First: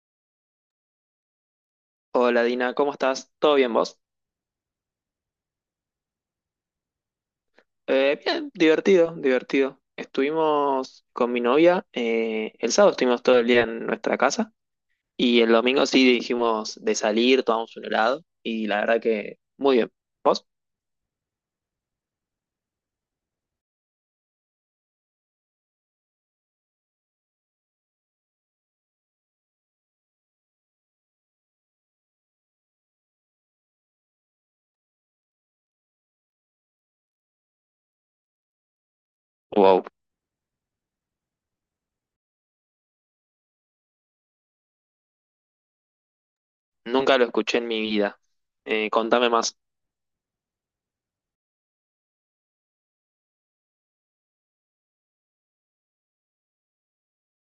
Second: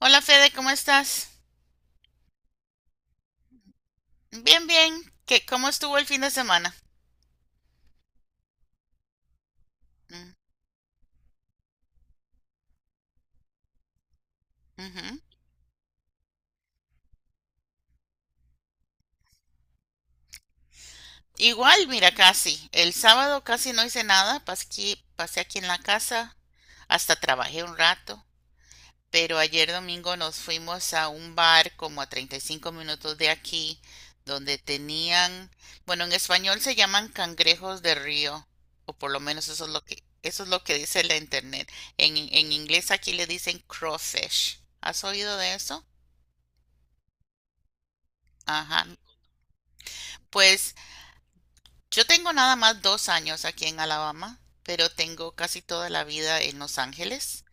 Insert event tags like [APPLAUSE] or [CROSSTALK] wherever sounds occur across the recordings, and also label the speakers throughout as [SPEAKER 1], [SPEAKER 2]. [SPEAKER 1] Hola Fede, ¿cómo estás?
[SPEAKER 2] Hola Dina, ¿cómo estás? ¿Todo bien vos?
[SPEAKER 1] Bien, bien. ¿Qué, cómo estuvo el fin de semana?
[SPEAKER 2] Bien, divertido, divertido.
[SPEAKER 1] Mm,
[SPEAKER 2] Estuvimos con mi novia, el sábado estuvimos todo el día en nuestra casa
[SPEAKER 1] ujú.
[SPEAKER 2] y el domingo sí dijimos de salir, tomamos un helado y la verdad que muy bien. ¿Vos?
[SPEAKER 1] Igual, mira, casi. El sábado casi no hice nada, pasé aquí en la casa, hasta trabajé un rato, pero ayer domingo nos fuimos a un bar como a 35 minutos de aquí, donde tenían, bueno, en español se llaman cangrejos de río, o por lo menos eso es lo
[SPEAKER 2] Wow,
[SPEAKER 1] que, eso es lo que dice la internet. En inglés aquí le dicen crawfish. ¿Has oído de eso?
[SPEAKER 2] nunca lo escuché en mi vida.
[SPEAKER 1] Ajá.
[SPEAKER 2] Contame más.
[SPEAKER 1] Pues yo tengo nada más dos años aquí en Alabama, pero tengo casi toda la vida en Los Ángeles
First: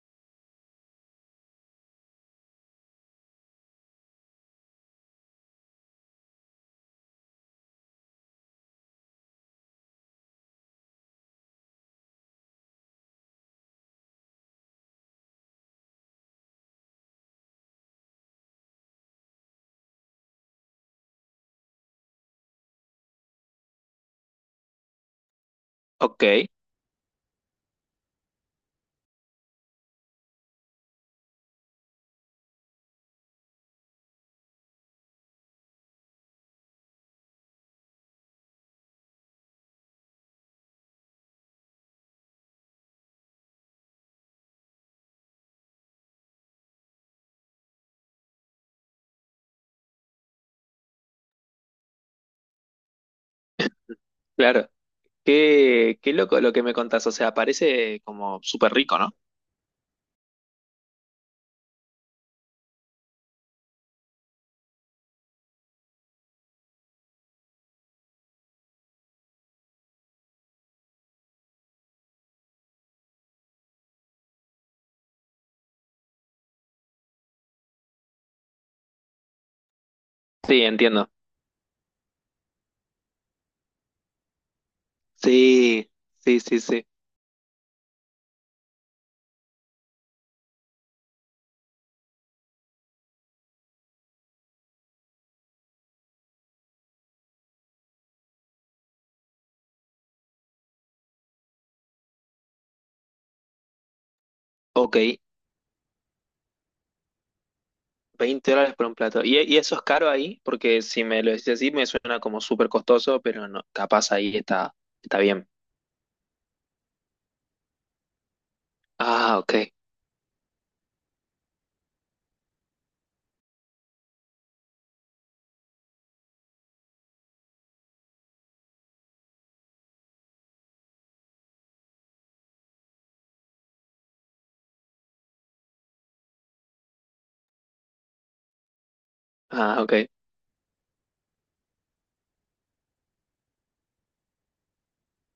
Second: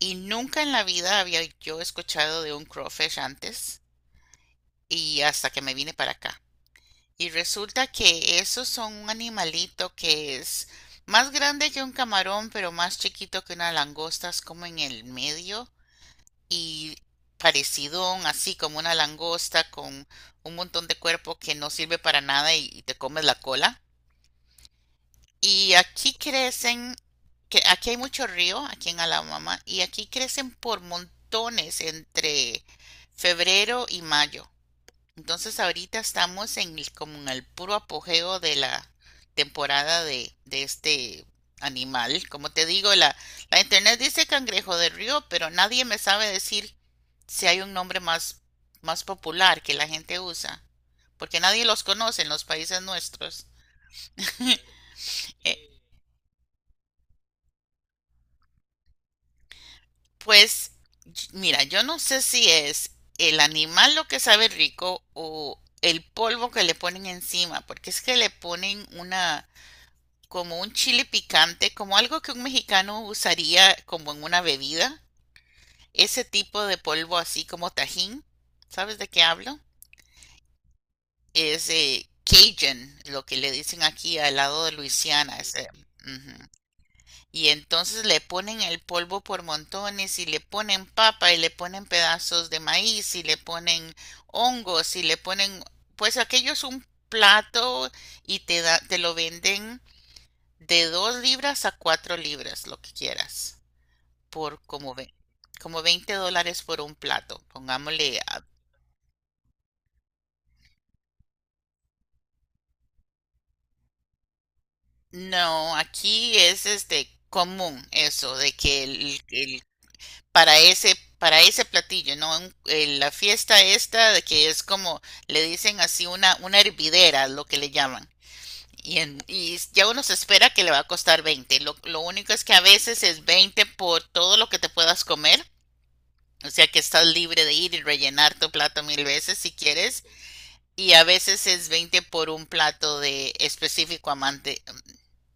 [SPEAKER 1] y nunca en la vida había yo escuchado de un crawfish antes y hasta que me vine para acá. Y resulta que esos son un animalito que es más grande que un camarón, pero más chiquito que una langosta, es como en el medio y parecidón, así como una langosta con un montón de cuerpo que no sirve para nada y te comes la cola. Y aquí
[SPEAKER 2] Ok,
[SPEAKER 1] crecen, que aquí hay mucho río, aquí en Alabama, y aquí crecen por montones entre febrero y mayo. Entonces ahorita estamos en como en el puro apogeo de la temporada de este animal. Como te digo, la internet dice cangrejo de río, pero nadie me sabe decir si hay un nombre más popular que la gente usa, porque nadie los conoce en los países nuestros.
[SPEAKER 2] claro.
[SPEAKER 1] E-
[SPEAKER 2] Qué loco lo que me contás, o sea, parece como súper rico, ¿no?
[SPEAKER 1] Pues mira, yo no sé si es el animal lo que sabe rico o el polvo que le ponen encima, porque es que le ponen una, como un chile picante, como algo que un mexicano usaría como en una bebida, ese tipo de polvo así como tajín, ¿sabes de qué hablo?
[SPEAKER 2] Sí, entiendo.
[SPEAKER 1] Es Cajun, lo que le dicen aquí al lado de Luisiana, ese,
[SPEAKER 2] Sí, sí,
[SPEAKER 1] ujú.
[SPEAKER 2] sí, sí.
[SPEAKER 1] Y entonces le ponen el polvo por montones y le ponen papa y le ponen pedazos de maíz y le ponen hongos y le ponen, pues aquello es un plato y te lo venden de 2 libras a 4 libras, lo que quieras, por como
[SPEAKER 2] Ok.
[SPEAKER 1] ve, como $20 por un plato, pongámosle.
[SPEAKER 2] 20 dólares por un plato. ¿Y eso es caro ahí? Porque si me lo decís así, me suena como súper costoso, pero no, capaz ahí está, está bien.
[SPEAKER 1] No, aquí es este común eso de que
[SPEAKER 2] Ah,
[SPEAKER 1] el
[SPEAKER 2] ok.
[SPEAKER 1] para para ese platillo, ¿no?, en la fiesta esta de que es como, le dicen así una hervidera, lo que le llaman. Y ya uno se espera que le va a costar 20. Lo único es que a veces es 20 por todo lo que te puedas comer. O sea que estás libre de ir y rellenar tu plato 1000 veces si
[SPEAKER 2] Ah,
[SPEAKER 1] quieres.
[SPEAKER 2] ok.
[SPEAKER 1] Y a veces es 20 por un plato de específico amante,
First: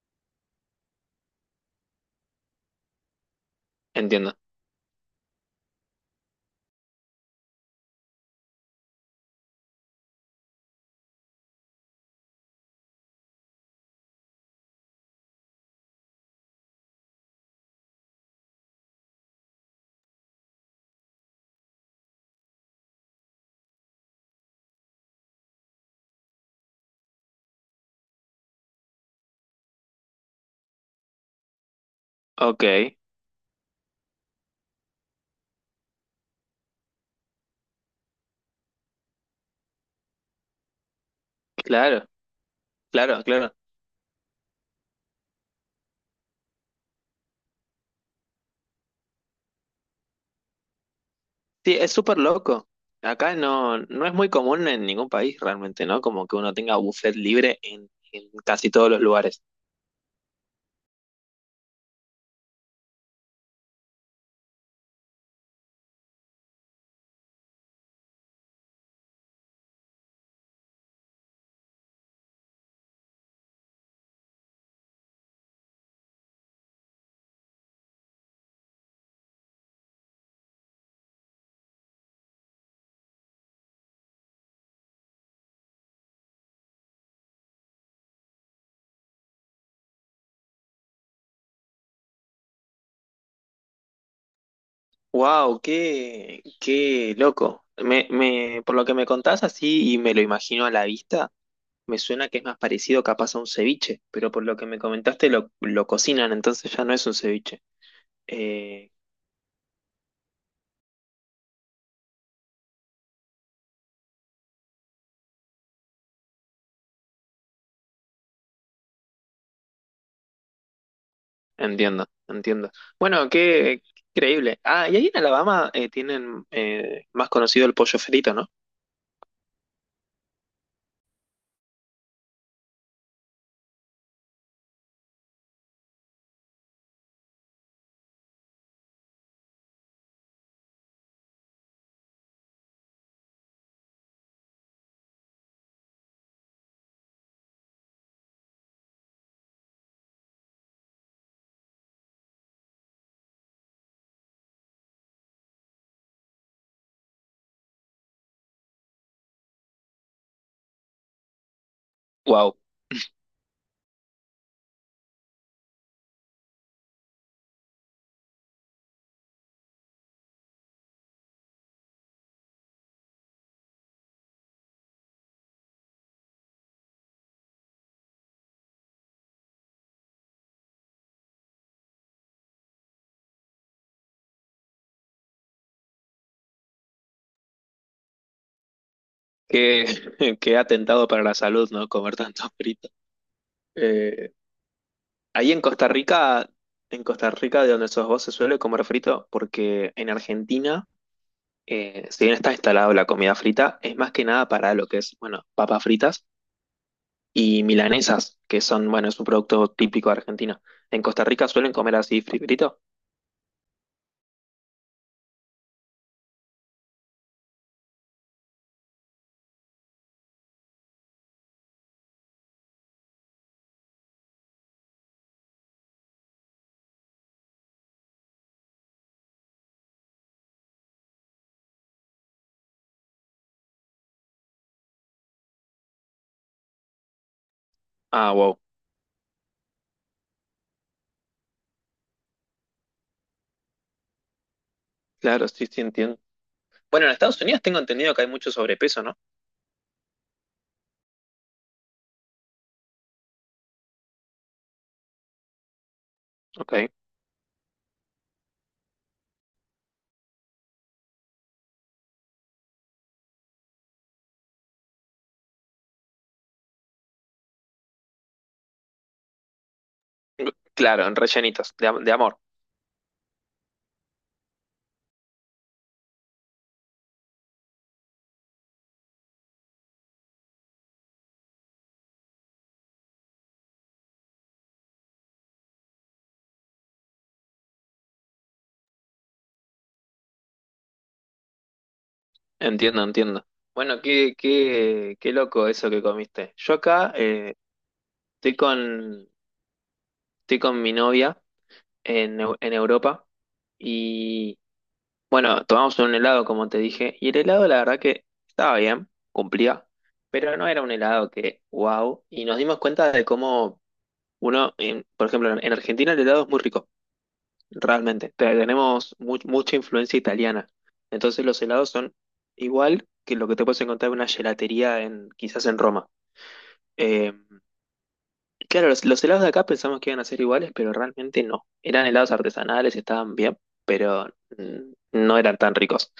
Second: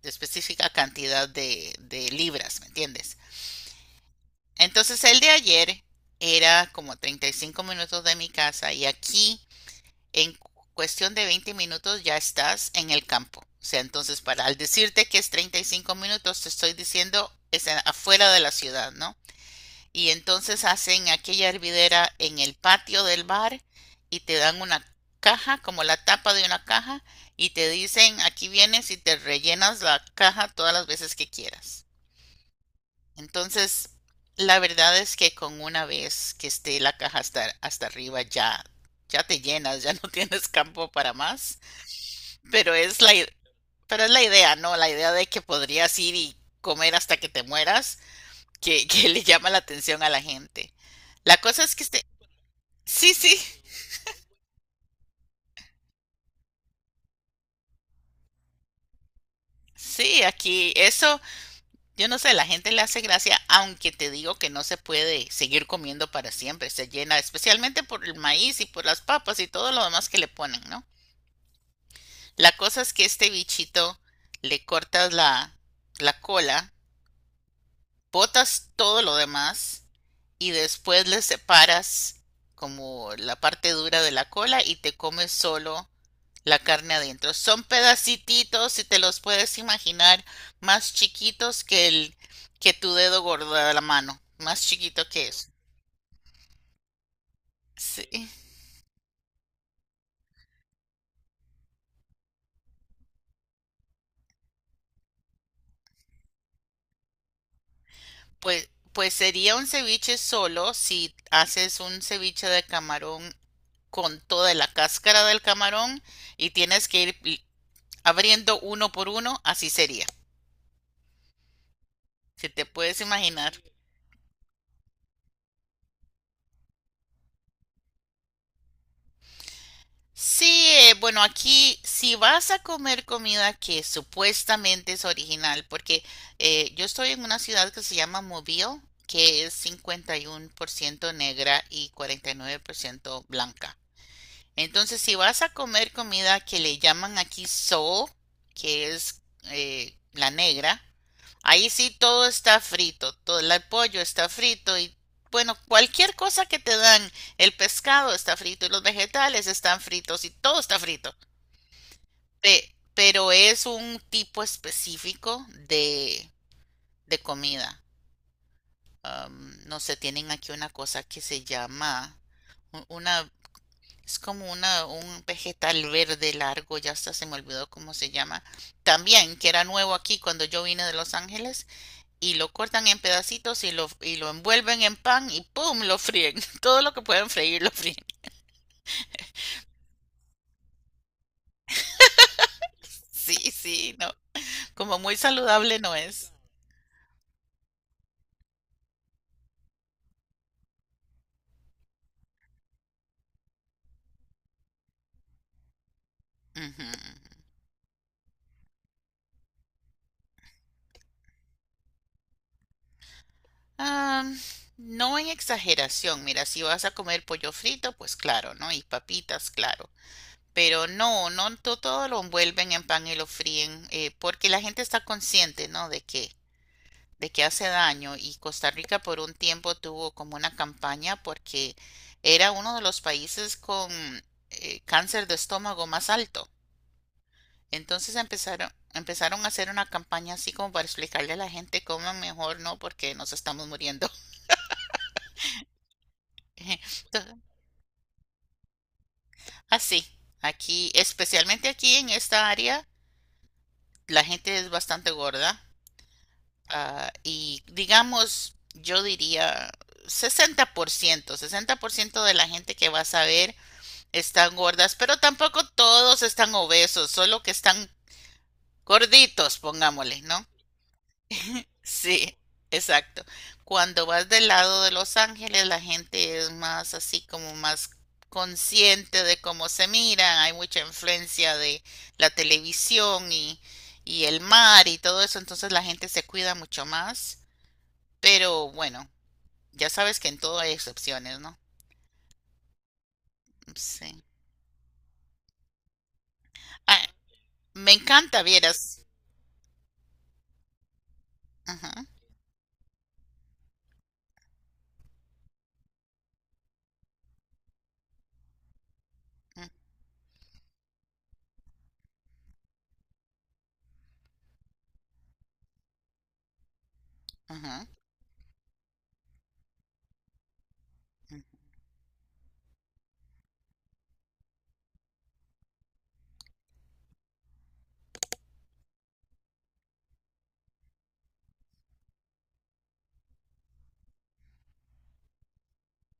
[SPEAKER 1] de específica cantidad de libras, ¿me entiendes?
[SPEAKER 2] Entiendo.
[SPEAKER 1] Entonces el de ayer era como 35 minutos de mi casa y aquí en cuestión de 20 minutos ya estás en el campo. O sea, entonces para al decirte que es 35 minutos te estoy diciendo es afuera de la ciudad, ¿no? Y entonces hacen aquella hervidera en el patio del bar y te dan una caja, como la tapa de una caja, y te dicen, aquí vienes y te rellenas la caja todas las veces que quieras.
[SPEAKER 2] Ok.
[SPEAKER 1] Entonces, la verdad es que con una vez que esté la caja hasta arriba ya, ya te llenas, ya [LAUGHS] no tienes campo para más.
[SPEAKER 2] Claro,
[SPEAKER 1] Pero es la,
[SPEAKER 2] claro,
[SPEAKER 1] i-
[SPEAKER 2] claro.
[SPEAKER 1] pero es la idea, ¿no? La idea de que podrías ir y comer hasta que te mueras, [LAUGHS] que le llama la atención a la gente. La cosa
[SPEAKER 2] Sí,
[SPEAKER 1] es que
[SPEAKER 2] es súper loco.
[SPEAKER 1] sí,
[SPEAKER 2] Acá
[SPEAKER 1] sí,
[SPEAKER 2] no, no es muy común en ningún país realmente, ¿no? Como que uno tenga buffet libre en casi todos los lugares.
[SPEAKER 1] sí, aquí eso, yo no sé, la gente le hace gracia, aunque te digo que no se puede seguir comiendo para siempre, se llena, especialmente por el maíz y por las papas y todo lo demás que le ponen, ¿no? La cosa es que este bichito le cortas la cola, botas todo lo demás y después le separas como la parte dura de la cola y te comes solo la carne adentro. Son pedacititos, si te los puedes imaginar, más chiquitos que el que tu dedo gordo de la mano, más chiquito que eso.
[SPEAKER 2] Wow, qué, qué loco.
[SPEAKER 1] Sí.
[SPEAKER 2] Por lo que me contás así y me lo imagino a la vista. Me suena que es más parecido capaz a un ceviche, pero por lo que me comentaste lo cocinan, entonces ya no es un ceviche.
[SPEAKER 1] Pues,
[SPEAKER 2] Eh,
[SPEAKER 1] pues sería un ceviche solo si haces un ceviche de camarón con toda la cáscara del camarón y tienes que ir abriendo uno por uno, así sería,
[SPEAKER 2] Entiendo,
[SPEAKER 1] si te
[SPEAKER 2] entiendo.
[SPEAKER 1] puedes
[SPEAKER 2] Bueno,
[SPEAKER 1] imaginar.
[SPEAKER 2] qué, qué increíble. Ah, y ahí en Alabama tienen más conocido el pollo frito, ¿no?
[SPEAKER 1] Sí, bueno, aquí si vas a comer comida que supuestamente es original, porque yo estoy en una ciudad que se llama Mobile, que es 51% negra y 49% blanca. Entonces, si vas a comer comida que le llaman aquí soul, que es la negra, ahí sí todo está frito, todo el pollo está frito y bueno, cualquier cosa que te dan, el pescado está frito y los vegetales están fritos y todo está frito.
[SPEAKER 2] Wow,
[SPEAKER 1] Pero es un tipo específico de comida. Am, no sé, tienen aquí una cosa que se llama una, es como un vegetal verde largo, ya hasta se me olvidó cómo se llama. También, que era nuevo aquí cuando yo vine de Los Ángeles, y lo cortan en pedacitos y lo envuelven en pan y ¡pum!, lo fríen. [LAUGHS] Todo lo que pueden freír lo fríen. [LAUGHS]
[SPEAKER 2] qué, [LAUGHS] qué atentado para la salud, ¿no? Comer tanto frito.
[SPEAKER 1] Sí, sí, no.
[SPEAKER 2] Eh,
[SPEAKER 1] Como muy
[SPEAKER 2] Ahí
[SPEAKER 1] saludable no es.
[SPEAKER 2] En Costa Rica, de donde sos vos, se suele comer frito, porque en Argentina, si bien está instalado la comida frita, es más que nada para lo que es, bueno, papas fritas
[SPEAKER 1] Ujú.
[SPEAKER 2] y milanesas, que son, bueno, es un producto típico de Argentina. ¿En Costa Rica suelen comer así frito?
[SPEAKER 1] Ah, no en exageración. Mira, si vas a comer pollo frito, pues claro, ¿no? Y papitas, claro. Pero no, todo lo envuelven en pan y lo fríen, porque la gente está consciente, ¿no? De que hace daño y Costa Rica por un tiempo tuvo como una campaña porque era uno de los países con cáncer de estómago más alto. Entonces
[SPEAKER 2] Ah, wow.
[SPEAKER 1] empezaron a hacer una campaña así como para explicarle a la gente cómo mejor no porque nos estamos muriendo.
[SPEAKER 2] Claro, sí, sí, entiendo.
[SPEAKER 1] [LAUGHS]
[SPEAKER 2] Bueno, en
[SPEAKER 1] Entonces,
[SPEAKER 2] Estados Unidos tengo entendido que hay mucho sobrepeso, ¿no?
[SPEAKER 1] así, aquí, especialmente aquí en esta área, la gente es bastante gorda
[SPEAKER 2] Ok.
[SPEAKER 1] y digamos, yo diría sesenta por ciento, 60% de la gente que vas a ver están gordas, pero tampoco todos están obesos, solo que están gorditos, pongámosle, ¿no?
[SPEAKER 2] Claro, en rellenitos, de, de amor.
[SPEAKER 1] Sí, exacto. Cuando vas del lado de Los Ángeles, la gente es más así como más consciente de cómo se miran, hay mucha influencia de la televisión y el mar y todo eso, entonces la gente se cuida mucho más, pero bueno, ya sabes que en todo hay excepciones, ¿no?
[SPEAKER 2] Entiendo, entiendo. Bueno,
[SPEAKER 1] Sí.
[SPEAKER 2] qué, qué, qué loco eso que comiste. Yo
[SPEAKER 1] Ah,
[SPEAKER 2] acá
[SPEAKER 1] me encanta,
[SPEAKER 2] estoy
[SPEAKER 1] vieras.
[SPEAKER 2] con, estoy con mi novia
[SPEAKER 1] Ajá,
[SPEAKER 2] en, en Europa y bueno, tomamos un helado, como te dije, y el helado la verdad que estaba bien, cumplía, pero no era un helado que, wow, y nos dimos cuenta de cómo uno, por ejemplo, en Argentina el helado es muy rico,
[SPEAKER 1] ajá,
[SPEAKER 2] realmente, tenemos mucha influencia italiana,
[SPEAKER 1] ajá.
[SPEAKER 2] entonces los helados son igual que lo que te puedes encontrar en una gelatería en, quizás en Roma. Eh, claro, los helados de acá pensamos que iban a ser iguales, pero realmente no, eran helados artesanales, estaban bien, pero mm, no eran tan ricos.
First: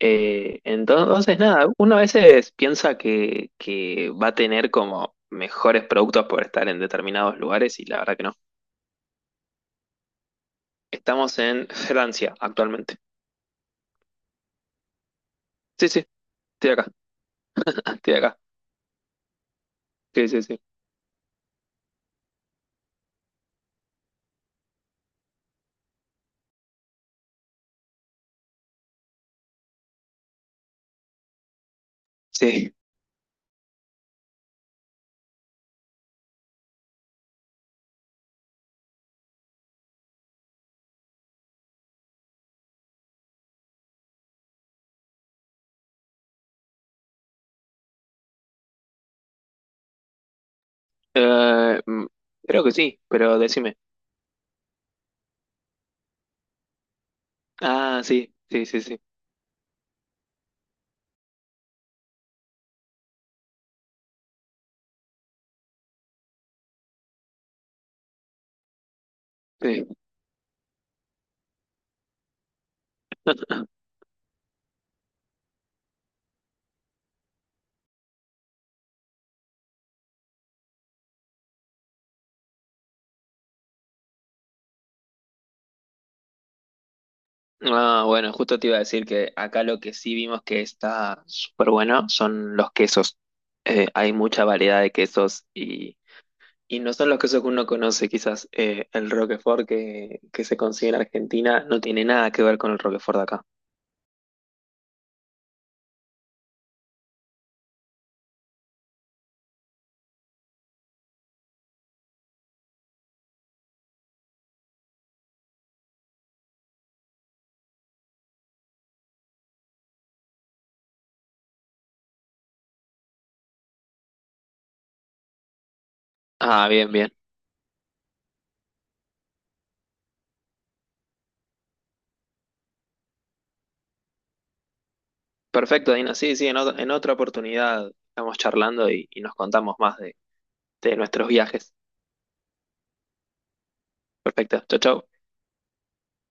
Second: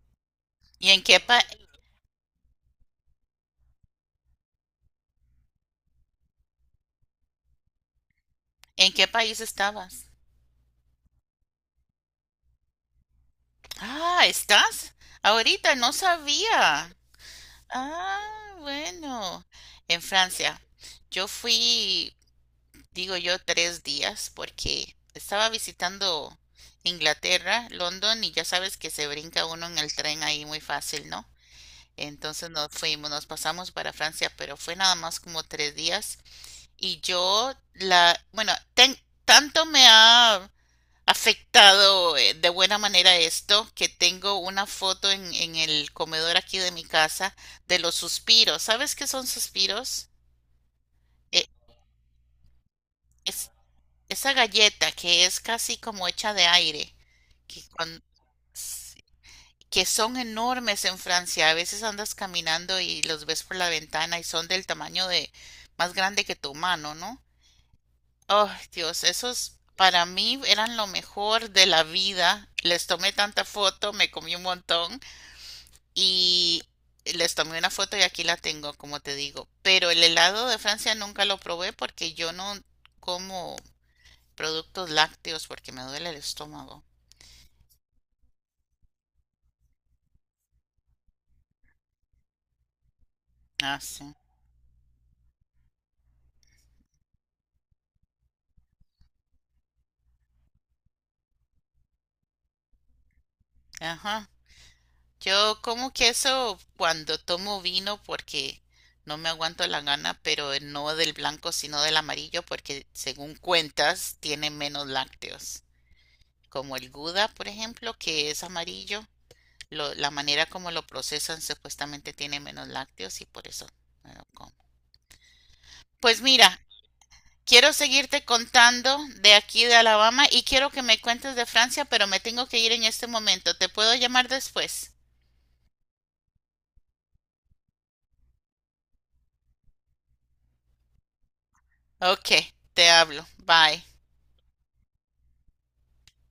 [SPEAKER 1] ¿Y en qué
[SPEAKER 2] Entonces, nada, uno a veces piensa que va a tener como mejores productos por estar en determinados lugares y la verdad que no.
[SPEAKER 1] en qué país estabas?
[SPEAKER 2] Estamos en Francia actualmente.
[SPEAKER 1] Ah, ¿estás? Ahorita
[SPEAKER 2] Sí,
[SPEAKER 1] no
[SPEAKER 2] sí, estoy acá,
[SPEAKER 1] sabía.
[SPEAKER 2] [LAUGHS] estoy acá.
[SPEAKER 1] Ah, bueno, en
[SPEAKER 2] Sí, sí,
[SPEAKER 1] Francia.
[SPEAKER 2] sí.
[SPEAKER 1] Yo fui, digo yo, 3 días porque estaba visitando Inglaterra, London, y ya sabes que se brinca uno en el tren ahí muy fácil, ¿no? Entonces nos
[SPEAKER 2] Sí.
[SPEAKER 1] fuimos, nos pasamos para Francia, pero fue nada más como 3 días. Y yo, bueno, tanto me ha afectado de buena manera esto, que tengo una foto en el comedor aquí de mi casa de los suspiros. ¿Sabes qué son suspiros? Eh,
[SPEAKER 2] Eh, mm, Creo que sí, pero
[SPEAKER 1] es,
[SPEAKER 2] decime.
[SPEAKER 1] esa galleta que es casi como hecha de aire, que, cuan-
[SPEAKER 2] Ah, sí, sí, sí, sí.
[SPEAKER 1] s- que son enormes en Francia. A veces andas caminando y los ves por la ventana y son del tamaño de más grande que tu mano, ¿no? Oh, Dios, esos
[SPEAKER 2] Sí.
[SPEAKER 1] para mí eran lo mejor de la vida. Les tomé tanta foto, me comí un montón. Y les tomé una foto y aquí la tengo, como te digo. Pero el helado de Francia nunca lo probé porque yo no como productos lácteos porque me duele el estómago.
[SPEAKER 2] Ah, bueno, justo te iba a decir que acá lo que sí vimos que está súper bueno son los quesos.
[SPEAKER 1] Ah,
[SPEAKER 2] Hay
[SPEAKER 1] sí.
[SPEAKER 2] mucha variedad de quesos y Y no son los casos que uno conoce, quizás el Roquefort que se consigue en Argentina no tiene nada que ver con el Roquefort de acá.
[SPEAKER 1] Ajá. Yo como queso cuando tomo vino porque no me aguanto la gana, pero no del blanco sino del amarillo porque según cuentas tiene menos lácteos. Como el Gouda, por ejemplo, que es amarillo. Lo- la manera como lo procesan supuestamente tiene menos lácteos y por eso me lo como. Pues mira,
[SPEAKER 2] Ah, bien, bien.
[SPEAKER 1] quiero seguirte contando de aquí de Alabama y quiero que me cuentes de Francia, pero me tengo que ir en este momento. ¿Te puedo llamar después?
[SPEAKER 2] Perfecto, Dina. Sí, sí, en, en otra oportunidad estamos charlando y nos contamos más de nuestros viajes.
[SPEAKER 1] Ok, te hablo. Bye.
[SPEAKER 2] Perfecto. Chau, chau.